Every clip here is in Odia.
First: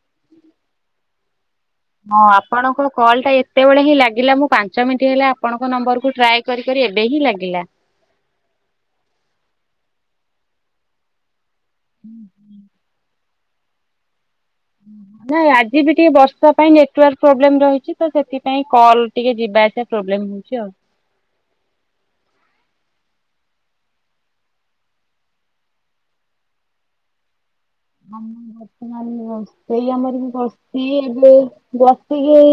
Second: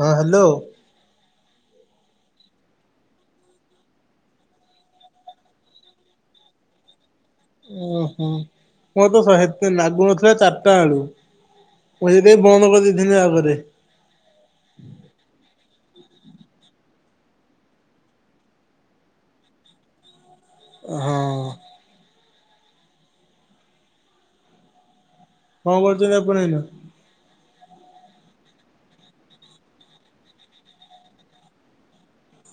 ହଁ ହ୍ୟାଲୋ। ହ [inaudible] ହଁ ଆପଣଙ୍କ କଲ୍ ଟା ଏତେବେଳେ ହିଁ ଲାଗିଲା ମୁଁ ପାଞ୍ଚ ମିନିଟ୍ ହେଲା ଆପଣଙ୍କ ନମ୍ବର କୁ ଟ୍ରାଏ କରି କରି ଏବେ ହିଁ ଲାଗିଲା। ଓହୋ ମୋରତ ସହେତେ ଲାଗୁନଥିଲା ଚାରିଟା ବେଳୁ ମୁଁ ହେଇଥୀପାଇଁ ବନ୍ଦ କରିଦେଇଥିନି ଆପରେ। ହୁଁ, ଉ। ନାଇଁ, ଆଜି ବି ଟିକେ ବର୍ଷା ପାଇଁ ନେଟୱାର୍କ ପ୍ରୋବ୍ଲେମ୍ ରହିଛି ତ, ସେଥିପାଇଁ କଲ୍ ଟିକେ ଯିବା ଆସିବା ପ୍ରୋବ୍ଲେମ୍ ଉଁଛି ଆଉ। ହଁ। କଣ କରୁଛନ୍ତି ଆପଣ ଏଇନା? ଆମ ବର୍ତ୍ତମାନ ରୋସେଇ ଆମର [unintelligible] ବସିକି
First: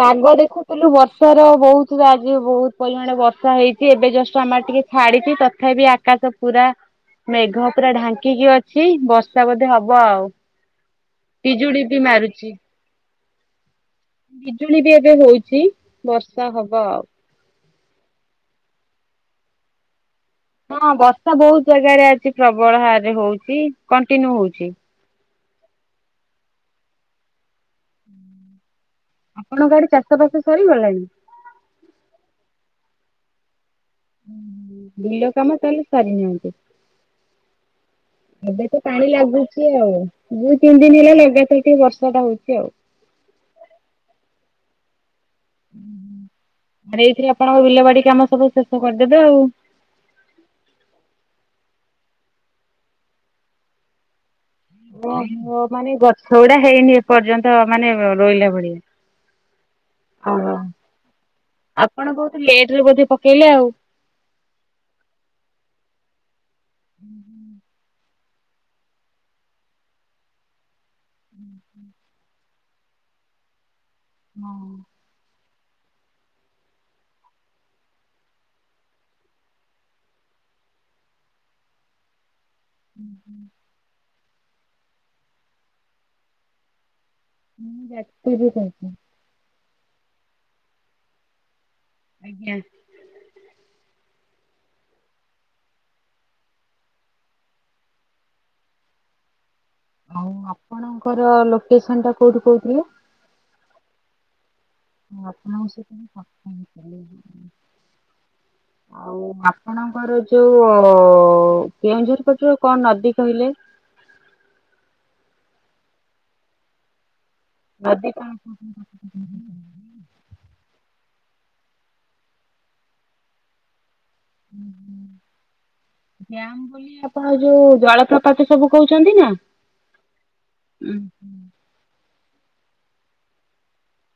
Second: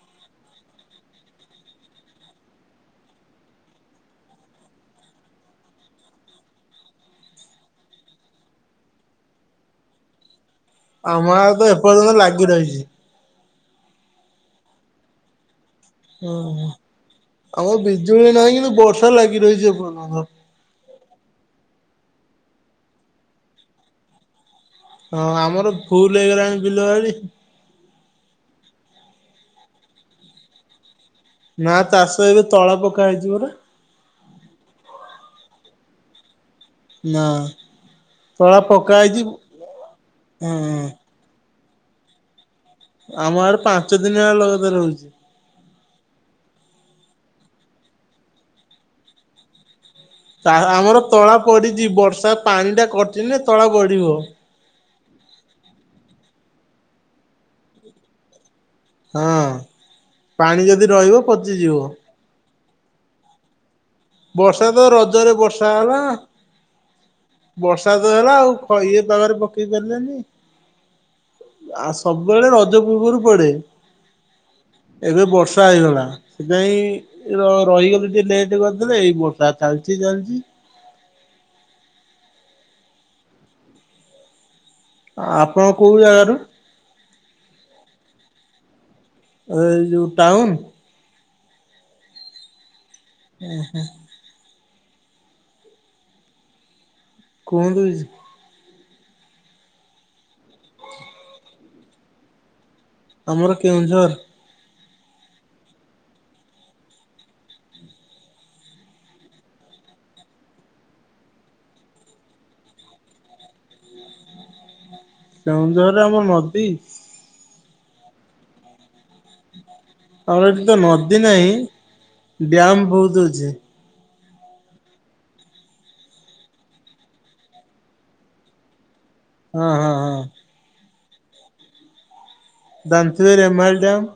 ପାଗ ଦେଖୁଥିଲୁ ବର୍ଷାର ବହୁତ ଆଜି, ବହୁତ ପରିମାଣ ବର୍ଷା ହେଇଛି, ଏବେ ଜଷ୍ଟ ଆମ ଆଡେ ଟିକେ ଛାଡିଛି, ତଥାପି ଆକାଶ ପୁରା ମେଘ ପୁରା ଢାଙ୍କିକି ଅଛି, ବର୍ଷା ବୋଧେ ହବ ଆଉ। ଆମ ଆଡେ ତ ଏ ପିଜୁଳି ବି ପର୍ଯ୍ୟନ୍ତ ମାରୁଛି। ଲାଗି ରହିଛି। ବିଜୁଳି ବି ଏବେ ହଉଛି। ଓ ବର୍ଷା ହ, ହବ ଆଉ। ଆମର ବିଜୁଳି ନାହିଁ କିନ୍ତୁ, ବର୍ଷା ଲାଗି ରହିଛ ଏପର୍ଯନ୍ତ। ହଁ, ବର୍ଷା ବହୁତ ଜାଗାରେ ଆଜି ପ୍ରବଳ ହାରରେ ହଉଛି। କଣ୍ଟିନ୍ୟୁ ହଉଛି। ହଁ, ଆମର ଭୁଲ ହେଇଗଲାଣି ବିଲ ବାଡ଼ି। ଆପଣଙ୍କ ଆଡେ ଚାଷ ବାସ ସରିଗଲାଣି? ନା ଚାଷ ଏବେ ତଳା ପକା ହେଇଛି ପରା। ହୁଁ, ହୁଁ, ବିଲ କାମ ତାଲେ ସାରିନାନ୍ତି। ନା। ତଳା ଏବେ ତ ପକା ପାଣି ହେଇଛି ଲାଗୁଛି ଆଉ। ଦୁଇ ତିନି ହଁ। ଦିନି ହେଲା ଲଗାତର୍ ଟିକେ ବର୍ଷା ଟା ହଉଛି ଆଉ। ଆମ ଆଡେ, ପାଞ୍ଚ ଦିନି ହେଲା ଲଗାତାର ହଉଛି। ଆ ଏଇଥିରେ ଆପଣଙ୍କ ବିଲ ବାଡି କାମ ସବୁ ଶେଷ କରିଦେବେ ଆଉ। ଆମର ତଳା ପଡିଛି। ବର୍ଷା ପାଣି ଟା କଟିଲେ ତଳା ବଢିବ। ଓହୋ! ମାନେ ଗଛ ଗୁଡା ହେଇନି ଏପର୍ଯ୍ୟନ୍ତ ମାନେ ରୋଇଲା ଭଳିଆ। ହଁ, ପାଣି ଯଦି ରହିବ ପଚିଯିବ। ଲେଟ୍ ରେ ବୋଧେ ପକେଇଲେ ଆଉ। ବର୍ଷା ତ ରଜରେ ବର୍ଷା ହେଲାଁ। ବର୍ଷା ହେଲା ଆଉ ଇଏ ପାଗରେ ପକେଇ ପାରିଲେନି। ଆସ୍ ସବୁବେଳେ ରଜ ପୂର୍ବରୁ ପଡେ। ହଁ। ଏବେ ବର୍ଷା ହେଇଗଲା। ସେଥିଆଇଁ ରହିଗଲି, ଟିକେ ଲେଟ୍ କରି [unintelligible] ଏଇ ବର୍ଷା ଚାଲିଚି ଚାଲିଚି। ଉଁ, ହୁଁ। ଆପଣ କୋଉ ଜାଗାରୁ? ମୁଁ ଯାଜପୁରୁ କହୁଛି। ଏ ଯୋଉ ଟାଉନ? ଆଜ୍ଞା। ଉଁ ହୁଁ। କୁହନ୍ତୁ କିଛି? ଆଉ ଆପଣଙ୍କର ଲୋକେସନ୍ ଟା କୋଉଠୁ କହୁଥିଲେ? ଆମର କେଉଁଝର। ଆପଣ ସେ [inaudible] ଆଉ, ଆପଣଙ୍କର ଯୋଉ-ଉ କେଉଁଝର ପଟରୁ କଣ ନଦୀ କହିଲେ? କେଉଁଝରେ ଆମ ନଦୀ! ନଦୀ କଣ [inaudible] ଆମର ଏଠି ତ ନଦୀ ନାହିଁ। ଡ୍ୟାମ୍ ବହୁତ ଅଛି। ଉଁ ହୁଁ। ଡ୍ୟାମ୍ ବୋଲି ଆପଣ ଯୋଉ ଜଳପ୍ରପାତ ସବୁ କହୁଛନ୍ତି ନା! ହଁ ହଁ ହଁ। ଉଁ, ହୁଁ। ଜାଣିଥିବେ ରେମାଲ୍ ଡ୍ୟାମ୍।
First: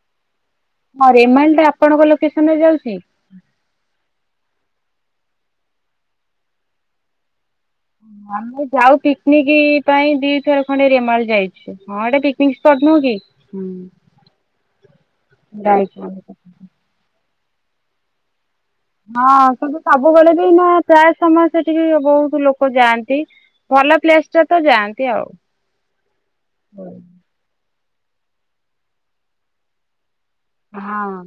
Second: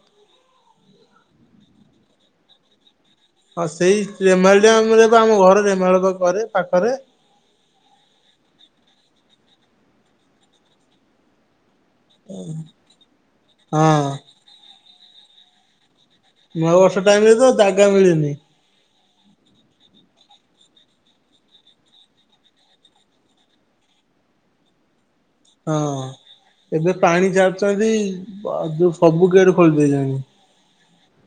ହଁ, ରେମାଲ୍ ଟା ଆପଣଙ୍କ ଲୋକେସନ୍ ରେ ଯାଉଛି। ହଁ ସେଇ ରେମାଲ ଦ୍ୟାମ ରେ ବା ଆମ ଘର ରେମାଲ କରେ ପାଖରେ। ଆମେ ଯାଉ ପିକନିକ ପାଇଁ ଦିଥର ଖଣ୍ଡେ ରେମାଲ ଯାଇଚି। ହଁ ଏଟା ପିକନିକ ପ୍ସଟ ନୁହଁ କି? ହଁ ଯାଉଚୁ [unintelligible] ନୂଆବର୍ଷ ଟାଇମ ରେ ତ ଜାଗା ମିଳେନି। ହଁ ସେନ୍ତୁ ସବୁବେଳେ ବି ନା ପ୍ରାୟ ସମୟ ସେଠିକି ବହୁତ ଲୋକ ଯାଆନ୍ତି। ଭଲ ପ୍ଲେସଟା ତ ଯାଆନ୍ତି ଆଉ। ହଁ ଏବେ ପାଣି ଛାଡୁନ୍ତି ବ ଯୋଉ ସବୁ ଗେଟ ଖୋଲି ଦେଇଚନ୍ତି। ହଁ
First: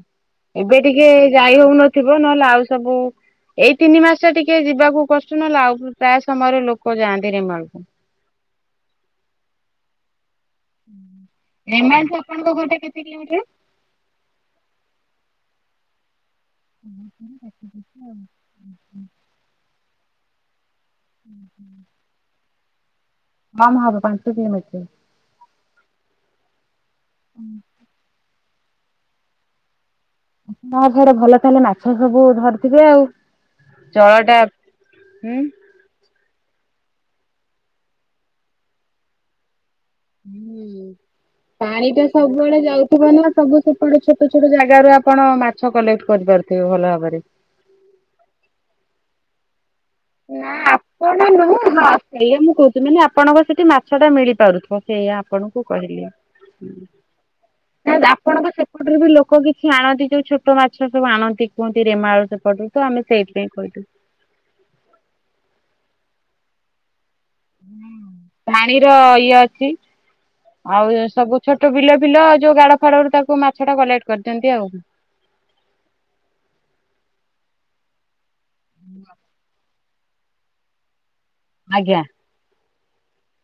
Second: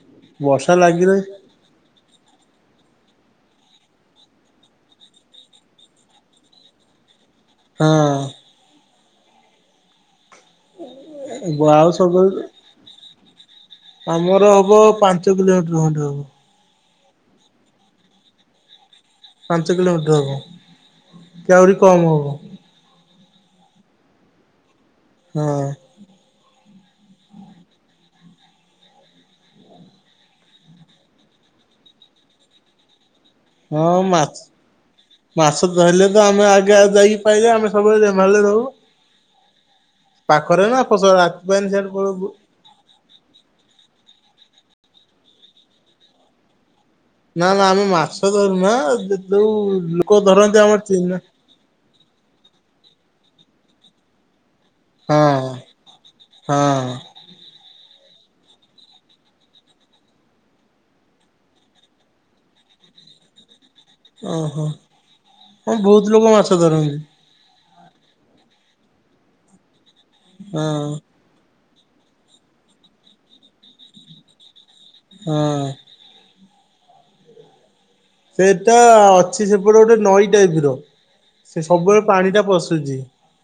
ଏବେ ଟିକେ ଯାଇ ହୋଉନଥିବ ନଲେ ଆଉ ସବୁ ଏଇ ତିନି ମାସ ଟା ଟିକେ ଯିବାକୁ କଷ୍ଟ ନଲେ ଆଉ ପ୍ରାୟ ସମୟରେ ଲୋକ ଯାଆନ୍ତି ରେମାଲକୁ। ହଁ। ଆଉ ରେମାଳଠୁ ସବୁବେଳେ ଆପଣଙ୍କ ଘରଟା କେତେ କିଲୋମିଟର? ଆମର ହବ ପାଞ୍ଚ କିଲୋମିଟର ଖଣ୍ଡେ ହବ। [unintelligible] ପାଞ୍ଚ କିଲୋମିଟର ହବ କି ଆହୁରି କମ୍ ହବ। କମ ହବ ପାଞ୍ଚ କିଲୋମିଟ ହଁ। ହୁଁ। [unintelligible] ଭଲ ତାଲେ ମାଛ ସବୁ ଧରିଥିବେ ଆଉ। ଜଳ ଟା ହୁଁ। ଧଇଲେ ତ ଆମେ ଆଗେ ଆ ଯାଇକି ପାଇଆ ଆମେ ସବୁବେଳେ ଜମାଳ ରେ ରଉ। ପାଖରେ ନା ହୁଁ। ଫସ ରାତି ପାଇନେ ସିଆଡେ ପଳଉବୁ। ସେଥିପାଇଁ ନା ସବୁ ସେପଟେ ଛୋଟ ଛୋଟ ଜାଗାରୁ ଆପଣ ମାଛ କଲେକ୍ଟ କରିପାରୁଥିବେ ଭଲ ଭାବରେ। ନା ନା ଆମେ ମାଛ ଧରୁନା ଯଉ ନା ଆପଣ ନୁହଁ ହଁ ସେଇଆ ମୁଁ କହୁଚି ମୁଁ କଇନି ଆପଣଙ୍କ ସେଠି ମାଛ ଟା ମିଳି ପାରୁଥିବ। ସେଇଆ ହଁ ଆପଣଙ୍କୁ କହିଲି। ହଁ ଆପଣଙ୍କ ସେପଟରେ ବି ଲୋକ କିଛି ଆଣନ୍ତି ଯୋଉ ଛୋଟ ମାଛ ସବୁ ଆଣନ୍ତି କୁହନ୍ତି ରେମାଳୁ ସେପଟରୁ ତ ଆମେ ସେଇଥିପାଇଁ କହିିଲୁ। ଓହୋ ହଁ ବହୁତ ଲୋକ ମାଛ ଧରନ୍ତି। ହଁ ପାଣିର ଇଏ ଅଛି ହଁ ଆଉ ସବୁ ଛୋଟ ବିଲ ଫିଲ ଯୋଉ ଗାଡ ଫାଡରୁ ତାକୁ ମାଛ ଟା କଲେକ୍ଟ କରିଦିଅନ୍ତି ଆଉ। ହଁ। ସେତ ଅଛି ସେପଟେ ଗୋଟେ ନଈ ଟାଇପ ର ସେ ଆଜ୍ଞା। ସବୁବେଳେ ପାଣିଟା ପଶୁଚି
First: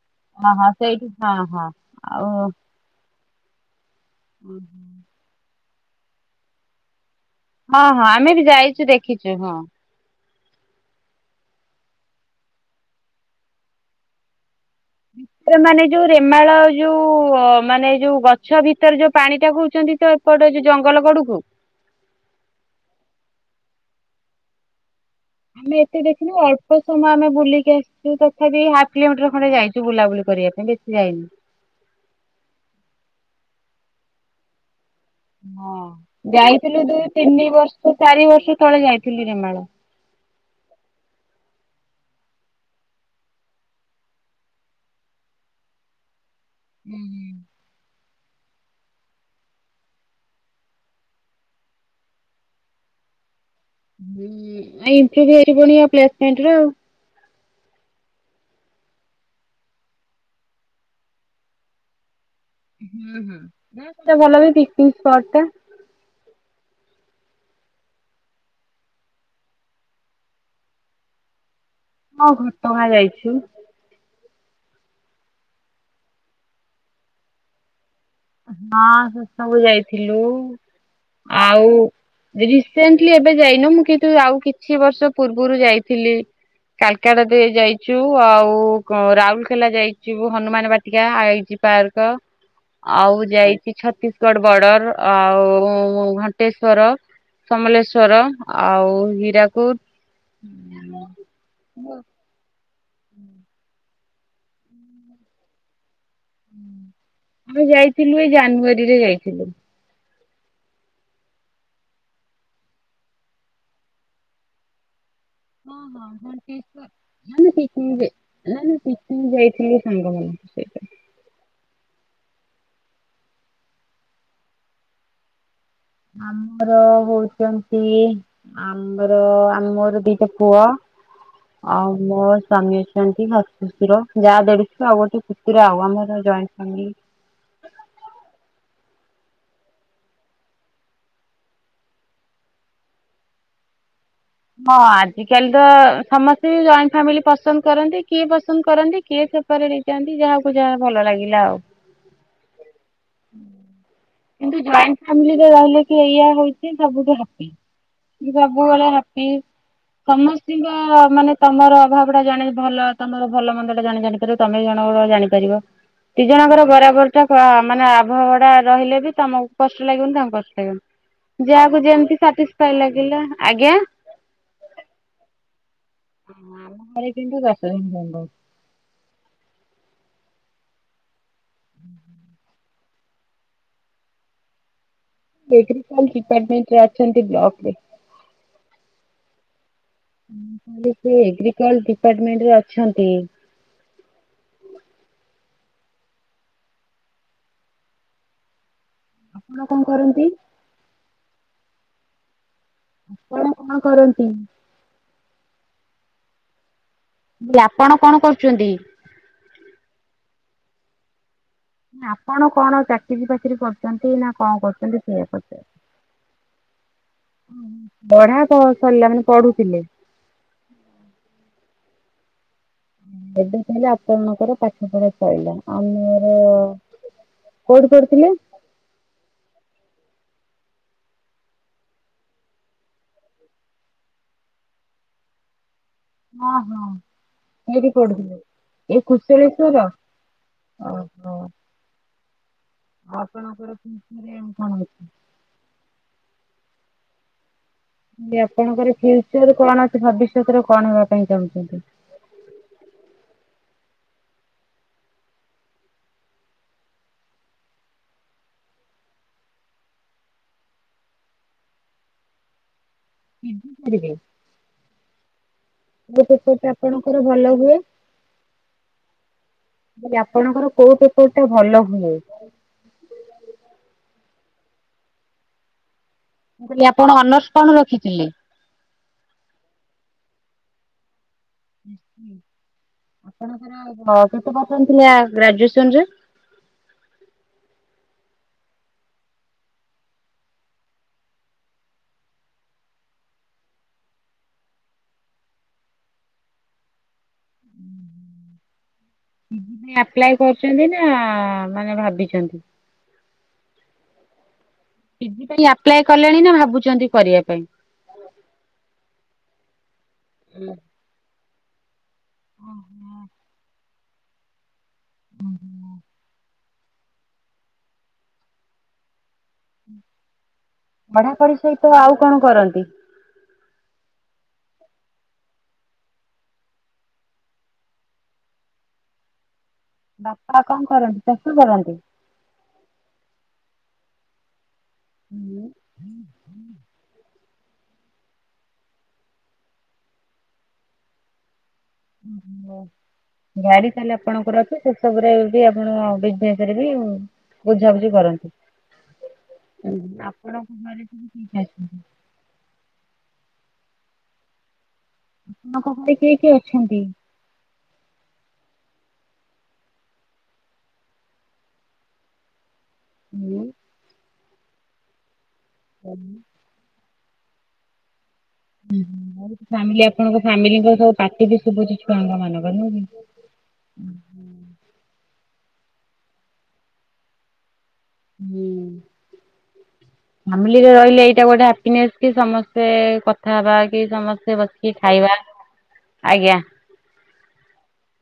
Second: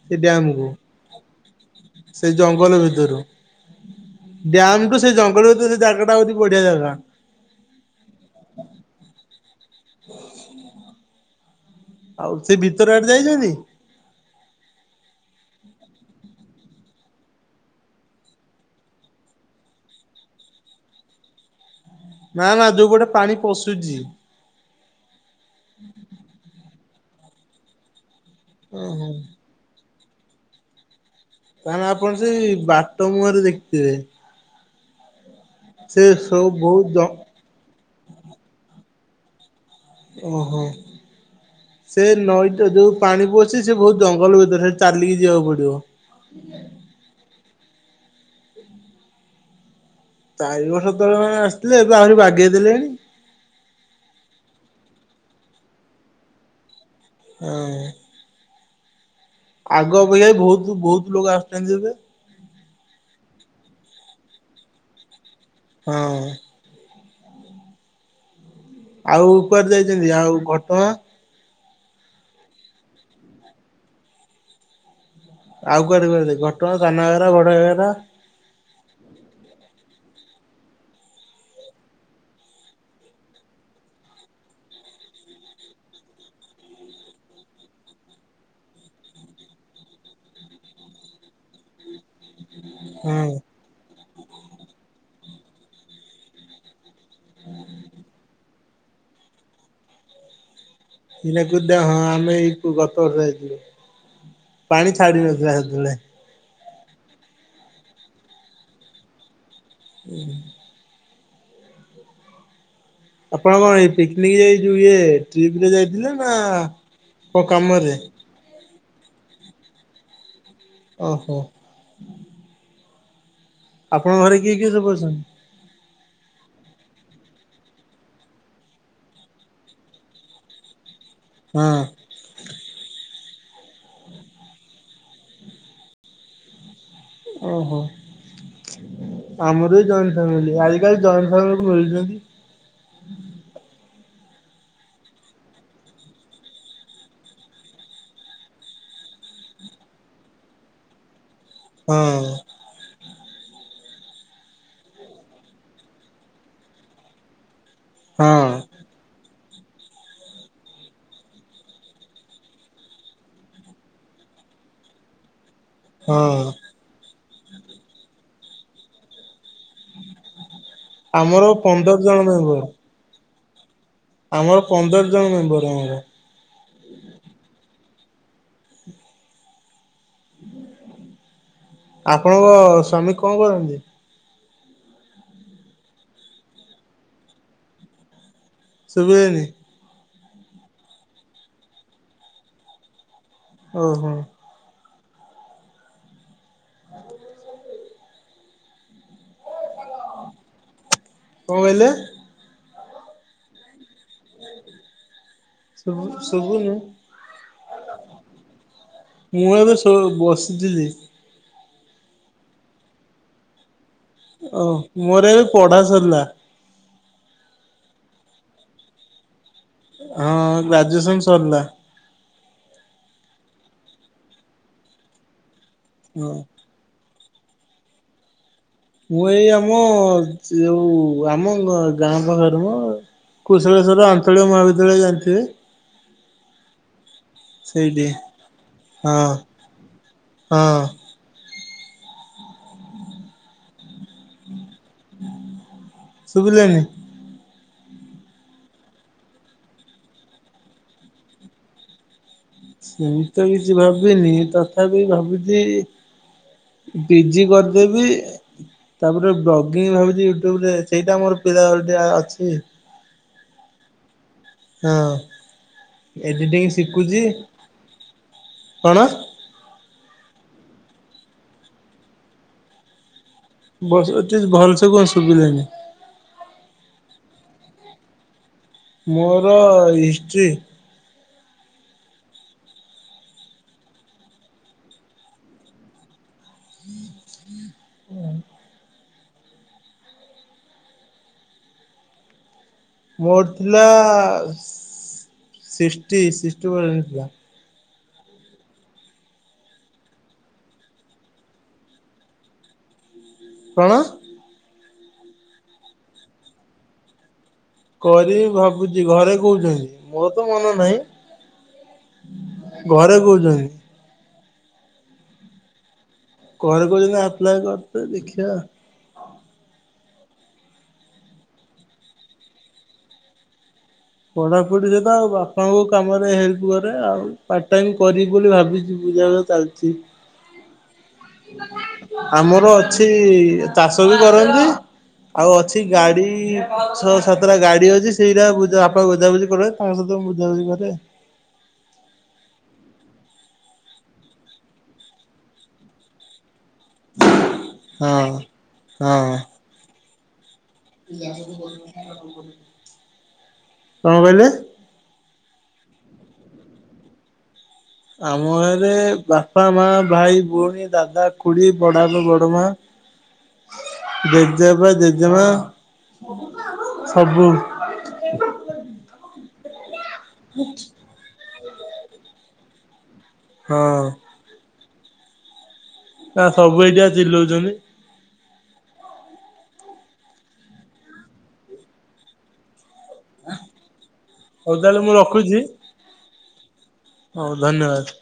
ସେ ହଁ ଡ୍ୟାମ କୁ ହଁ ସେଇଠି ହଁ ହଁ ଆଉ ସେ ଜଙ୍ଗଲ ଭିତରୁ। ଡ୍ୟାମ ଟୁ ସେ ଜଙ୍ଗଲରୁ ତ ସେ ଜାଗା ଟା ହଉଛି ବଢିଆ ଜାଗା। ହଁ ହଁ ଆମେ ବି ଯାଇଚୁ ଦେଖିଚୁ ହଁ। ହ ଆଉ ସେ ଭିତର ଆଡେ ଯାଇଚନ୍ତି? ମାନେ ଯୋଉ ରେମାଳ ଯୋଉ ଅ ମାନେ ଯୋଉ ଗଛ ଭିତରେ ଯୋଉ ପାଣି ଟା କଉଚନ୍ତି ତ ଏପଟ ଯୋଉ ଜଙ୍ଗଲ କଡକୁ? ନା ନା ଯୋଉ ପଟେ ପାଣି ପଶୁଚି। ଆମେ ଏତେ ଦେଖିନୁ ଅଳ୍ପ ସମୟ ଆମେ ବୁଲିକି ଆସିଚୁ ତଥାପି ହାଫ୍ ଓହୋ। କିଲୋମିଟର ଖଣ୍ଡେ ଯାଇ ଚୁ ବୁଲାବୁଲି କରିବା ପାଇଁ ବେଶୀ ଯାଇନି। ତାନେ ଆପଣ ସେଇ ବାଟ ମୁହଁରେ ଦେଖିଥିବେ। ହଁ ସେ ସବୁ ଯାଇଥିଲୁ ବହୁତ ଜ ଦୁଇ ତିନି ବର୍ଷ ଚାରି ବର୍ଷ ତଳେ ଯାଇଥିଲି ରେମାଳ। ଓହୋ। ସେ ନଈଟା ଯୋଉ ପାଣି ପସିଚି ସେ ବହୁତ ଜଙ୍ଗଲ ଭିତରେ ସେ ଚାଲିକି ଯିବାକୁ ପଡିବ। ହୁଁ। ଚାରି ବର୍ଷ ତଳେ ମାନେ ଆସିଥିଲେ ଏବେ ଆହୁରି ବାଗେଇ ଦେେଲେଣି। [unintelligible] ହଁ। ଆଗ ଅପେକ୍ଷା ବହୁତ ବହୁତ ଲୋକ ଆସୁଚନ୍ତି ଏବେ। ସେଟା ଭଲ ବି ପିକନିକ ସ୍ପଟ ଟା। ହଁ। ଆଉ ଉପରେ ଯାଇଚନ୍ତି ଆଉ ଘଟଗାଁ। ହଁ ଘଟ ଗାଁ ଯାଇଚୁ। ଆଉ କୁଆଡେ କୁଆଡେ ଯାଇଚ ଘଟଗାଁ ସାନ ଘଗେରା ବଡ଼ ଘଗେରା। ହଁ ସେସବୁ ଯାଇଥିଲୁ ଆଉ ରିସେଣ୍ଟଲି ଏବେ ଯାଇନୁ ମୁଁ କିନ୍ତୁ ଆଉ କିଛି ବର୍ଷ ପୂର୍ବୁରୁ ଯାଇଥିଲି। କାଲକାଡ ଦେଇ ଯାଇଚୁ ଆଉ କ ରାଉରକେଲା ଯାଇଚୁ ହନୁମାନ ବାଟ ଟିକା ଆଇଜି ପାର୍କ। ଆଉ ହଁ। ଯାଇଚି ଛତିଶଗଡ଼ ବର୍ଡର ଆଉ ଘଣ୍ଟେଶ୍ଵର। ସମଲେଶ୍ଵର ଆଉ ହୀରାକୁଦ। ହୀରାକୁଦ ଡ୍ୟାମେ ଆମେ ଏଇ କୁ ଗତ ବର୍ଷ ଯାଇଥିଲୁ। ପାଣି ଛାଡ଼ି ନଥିଲା ହେତେବେଳେ। ଆମେ ଯାଇଥିଲୁ ଏଇ ଜାନୁଆରୀରେ ଯାଇଥିଲୁ। ହୁଁ ଆପଣ କଣ ଏଇ ପିକନିକ ଯାଇ ଯୋଉ ଇଏ ଟ୍ରିପ ରେ ହଁ ହଁ ଯାଇଥିଲେ ନା କଣ କାମରେ ନାଁ ନାଁ ପିକନିକ୍ ଯାଇଥିଲି ସାଙ୍ଗମାନଙ୍କ ସହିତ। ଓହୋ। ଆପଣଙ୍କ ଘରେ କିଏ କିଏ ସବୁ ଅଛନ୍ତି? ଆମର ହଉଚନ୍ତି ଆମର ଆ ମୋର ଦିଟା ପୁଅ ଆଉ ହଁ। ମୋ ସ୍ଵାମୀ ଅଛନ୍ତି ଶାଶୁ ଶଶୁର ଯାଆ ଦେଢ଼ସୁର ଆଉ ଗୋଟେ ପୁତୁରା ଆଉ ଆମର ଜଏଣ୍ଟ ଫ୍ୟାମିଲି। ଓହୋ। ଆମର ବି ଜଏଣ୍ଟ ଫାମିଲି ଆଜି କାଲି ଜଏଣ୍ଟ ଫ୍ୟାମିଲି କୋଉ ମିଳୁଚନ୍ତି। ହଁ ଆଜିକାଲି ତ ସମସ୍ତେ ଜଏଣ୍ଟ ଫ୍ୟାମିଲି ପସନ୍ଦ କରନ୍ତି କିଏ ପସନ୍ଦ କରନ୍ତି କିଏ ସେ [inaudible] ହେଇଯାଆନ୍ତି ଯାହାକୁ ଯାହା ଭଲ ଲାଗିଲା ଆଉ ହଁ। କିନ୍ତୁ ଜଏଣ୍ଟ ଫ୍ୟାମିଲି ରେ ରହିଲେ କି ଏଇଆ ହଉଚି ସବୁଠୁ ହାପି। ହଁ ସବୁବେଳେ ହାପି। ସମସ୍ତିଙ୍କ ମାନେ ତମର ଅଭାବ ଟା ଜାଣି ଭଲ ତମର ଭଲ ମନ୍ଦ ଟା ଜାଣି ଜାଣି ପାରିବ। ତମେ ଜଣଙ୍କର ଜାଣିପାରିବ ହଁ ଦିଜଣଆଙ୍କର ବରାବର [unintelligible] ମାନେ [unintelligible] ରହିଲେ ବି ତମକୁ କଷ୍ଟ ଲାଗିବନି ତାଙ୍କୁ କଷ୍ଟ ଆମର ଲାଗିବନି। ଯାହାକୁ ପନ୍ଦର ଜଣ ଯେମତି ମେମ୍ବର। ସାଟିସଫାଏଡ୍‌ ଲାଗିଲା ଆଜ୍ଞା। ଆମର ପନ୍ଦର ଜଣ ମେମ୍ବର ଆମର। ଓହୋ ଆମ ଘରେ କିନ୍ତୁ ଦଶ ଜଣ ମେମ୍ବର। ଆପଣଙ୍କ ସ୍ୱାମୀ କଣ କରନ୍ତି? ଏଗ୍ରିକଲ ଡିପାର୍ଟମେଣ୍ଟ ରେ ଅଛନ୍ତି ବ୍ଲକ ରେ। ଶୁବିଲାନି। [unintelligible] ଏଗ୍ରିକଲ ଡିପାର୍ଟମେଣ୍ଟ ରେ ଅଛନ୍ତି। ଓ ହୋ। ଆପଣ କଣ କରନ୍ତି? କଣ କହିଲେ? ଆପଣ କଣ କରନ୍ତି? ଶୁବୁ ଶୁବୁନି। ଆପଣ କଣ କରୁଚନ୍ତି? ମୁଁ ଏବେ ଶୋ ବସିଥିଲି। ଆପଣ କଣ ଚାକିରୀ ବାକିରିୀ କରୁଚନ୍ତି ନା କଣ ଓ କରୁଚନ୍ତି ମୋର ସେଇଆ ଏବେ ପଚା ପଢା ସରିଲା ପଢା ସ ସରିଲା ମାନେ ପଢୁଥିଲେ? ହଁଅଁ ଗ୍ରାଜୁଏସନ ସରିଲା। ଏବେ ତାହଲେ ଆପଣଙ୍କର ପାଠ ପଢା ସଇଲା ଆ ମୁଁ ହଁ। କୋଉଠି କରୁଥିଲେ? ମୁଁ ଏଇ ଆମ ଯୋଉ ଆମ ଗାଁ ପାଖରେ ମ କୁଶଳେଶ୍ୱର ଆଞ୍ଚଳିକ ମହାବିଦ୍ୟାଳୟ ଜାଣିଥିବେ? ହଁ ହଁ ଏଇଠି ସେଇଠି ପଢୁଥିଲେ ଏଇ ହଁ କୁଶଳେଶ୍ୱର ହଁ। ଓ ହଁ। ଆଉ ଆପଣଙ୍କର ଫ୍ୟୁଚର ରେ ଏମ୍ କଣ ଅଛି? ଶୁଭିଲାନି ଆପଣଙ୍କର ଫ୍ୟୁଚର କଣ ଅଛି ଭବିଷ୍ୟତରେ କଣ ହେବା ପାଇଁ ଚାହୁଁଛନ୍ତି? ସେମିତି ତ କିଛି ଭାବିନି ତଥାପି ଭାବୁଚି ପିଜି କରିଦେବି। ତାପରେ ବ୍ଲଗିଙ୍ଗ ଭାବୁଛି ୟୁଟ୍ୟୁବ ରେ ସେଇଟା ଆମର ପିଲା ଟେ ଅଛି [unintelligible] ହଁ। କୋଉ ପେପର୍ ଏଡିଟିଂ ଟା ଆପଣଙ୍କର ଶିଖୁଛି ଭଲ ହୁଏ? କଣ? ମୁଁ କହିଲି ଆପଣଙ୍କର କୋଉ ପେପର ଟା ଭଲ ହୁଏ? ବସ ଏତ ଭଲସେ କଣ ଶୁଭିଲାନି। ମୁ କହିଲି ଆପଣ ଅନର୍ସ କଣ ରଖିଥିଲେ? ମୋର ହିଷ୍ଟ୍ରି। ଆପଣଙ୍କର କେତେ ପରସେଣ୍ଟ ଥିଲା ଗ୍ରାଜୁଏସନ ରେ? [unintelligible] ମୋର ଥିଲା ସିକ୍ସଟି ସିକ୍ସଟି ଭଳିଆ ଥିଲା। ଆପ୍ଲାଏ କରୁଛନ୍ତି ନା ମାନେ ଭାବିଛନ୍ତି? କଣ? ପିଜି ପାଇଁ ଆପ୍ଲାଏ କଲେଣି ନା ଭାବୁଛନ୍ତି କରିବା ପାଇଁ? କରିବି ଭାବୁଛି ଘରେ କହୁଛନ୍ତି ମୋର ତ ମନ ନାହିଁ। ଘରେ କହୁଛନ୍ତି। [inaudible] ଘରେ କହୁଛନ୍ତି ଆପ୍ଲାଏ କରି ତେ ଦେଖିଆ। ପଢାପଢି ସହିତ ଆଉ କଣ କରନ୍ତି? ପଢାପଢି ସହିତ ବାପାଙ୍କୁ କାମ ରେ ହେଲ୍ପ କରେ ଆଉ ପାର୍ଟ ଟାଇମ କରିବି ବୋଲି ଭାବିଛି। ଚାଲିଛି। ବାପା କଣ କରନ୍ତି ଚାଷ କରନ୍ତି? ଆମର ଅଛି ଚାଷ ବି କରନ୍ତି। ଆଉ ଅଛି ଗାଡି ଛଅ ସାତଟା ଗାଡି ଅଛି ସେଇଟା ବାପା ବୁଝାବୁଝି କରନ୍ତି ତାଙ୍କ ସହିତ ମୁ ବୁଝାବୁିଝି କରେ। ଓହ ଗାଡି ତାହେଲେ ଆପଣଙ୍କର ଅଛି ସେସବୁରେ ବି ଆପଣ ରେ ବି ହଁ ବୁଝାବୁଝି କରନ୍ତି ହଁ ଆପଣଙ୍କ ସବୁ କିଏ କିଏ ଅଛନ୍ତି? କଣ କହିଲେ? ତମ ଘରେ କିଏ କିଏ ଅଛନ୍ତି? ଆମ ଘରେ ବାପା ମା ଭାଇ ଭଉଣୀ ଦାଦା ଖୁଡି ବଡବାପା ବଡମା। ହୁଁ। ଜେଜେବାପା ଜେଜେମା ସବୁ। ଫ୍ୟାମିଲି ଆପଣଙ୍କ ଫ୍ୟାମିଲିଙ୍କ ସବୁ ପାଟି ବି ଶୁଭୁଛି ଛୁଆଙ୍କ ମାନଙ୍କର ନୁହଁ କି। ହଁ। ନା ସବୁ ଏଇଠିପା ଚିଲଉଛନ୍ତି। ହୁଁ ଫାମିଲିରେ ରହିଲେ ଏଇଟା ଗୋଟେ ହାପିନେସ କି ସମସ୍ତେ କଥା ହବା କି ସମସ୍ତେ ହଉ ବସିକି ତାହେଲେ ମୁଁ ଖାଇବା ରଖୁଛି ଆଜ୍ଞା। ହଉ ଧନ୍ୟବାଦ।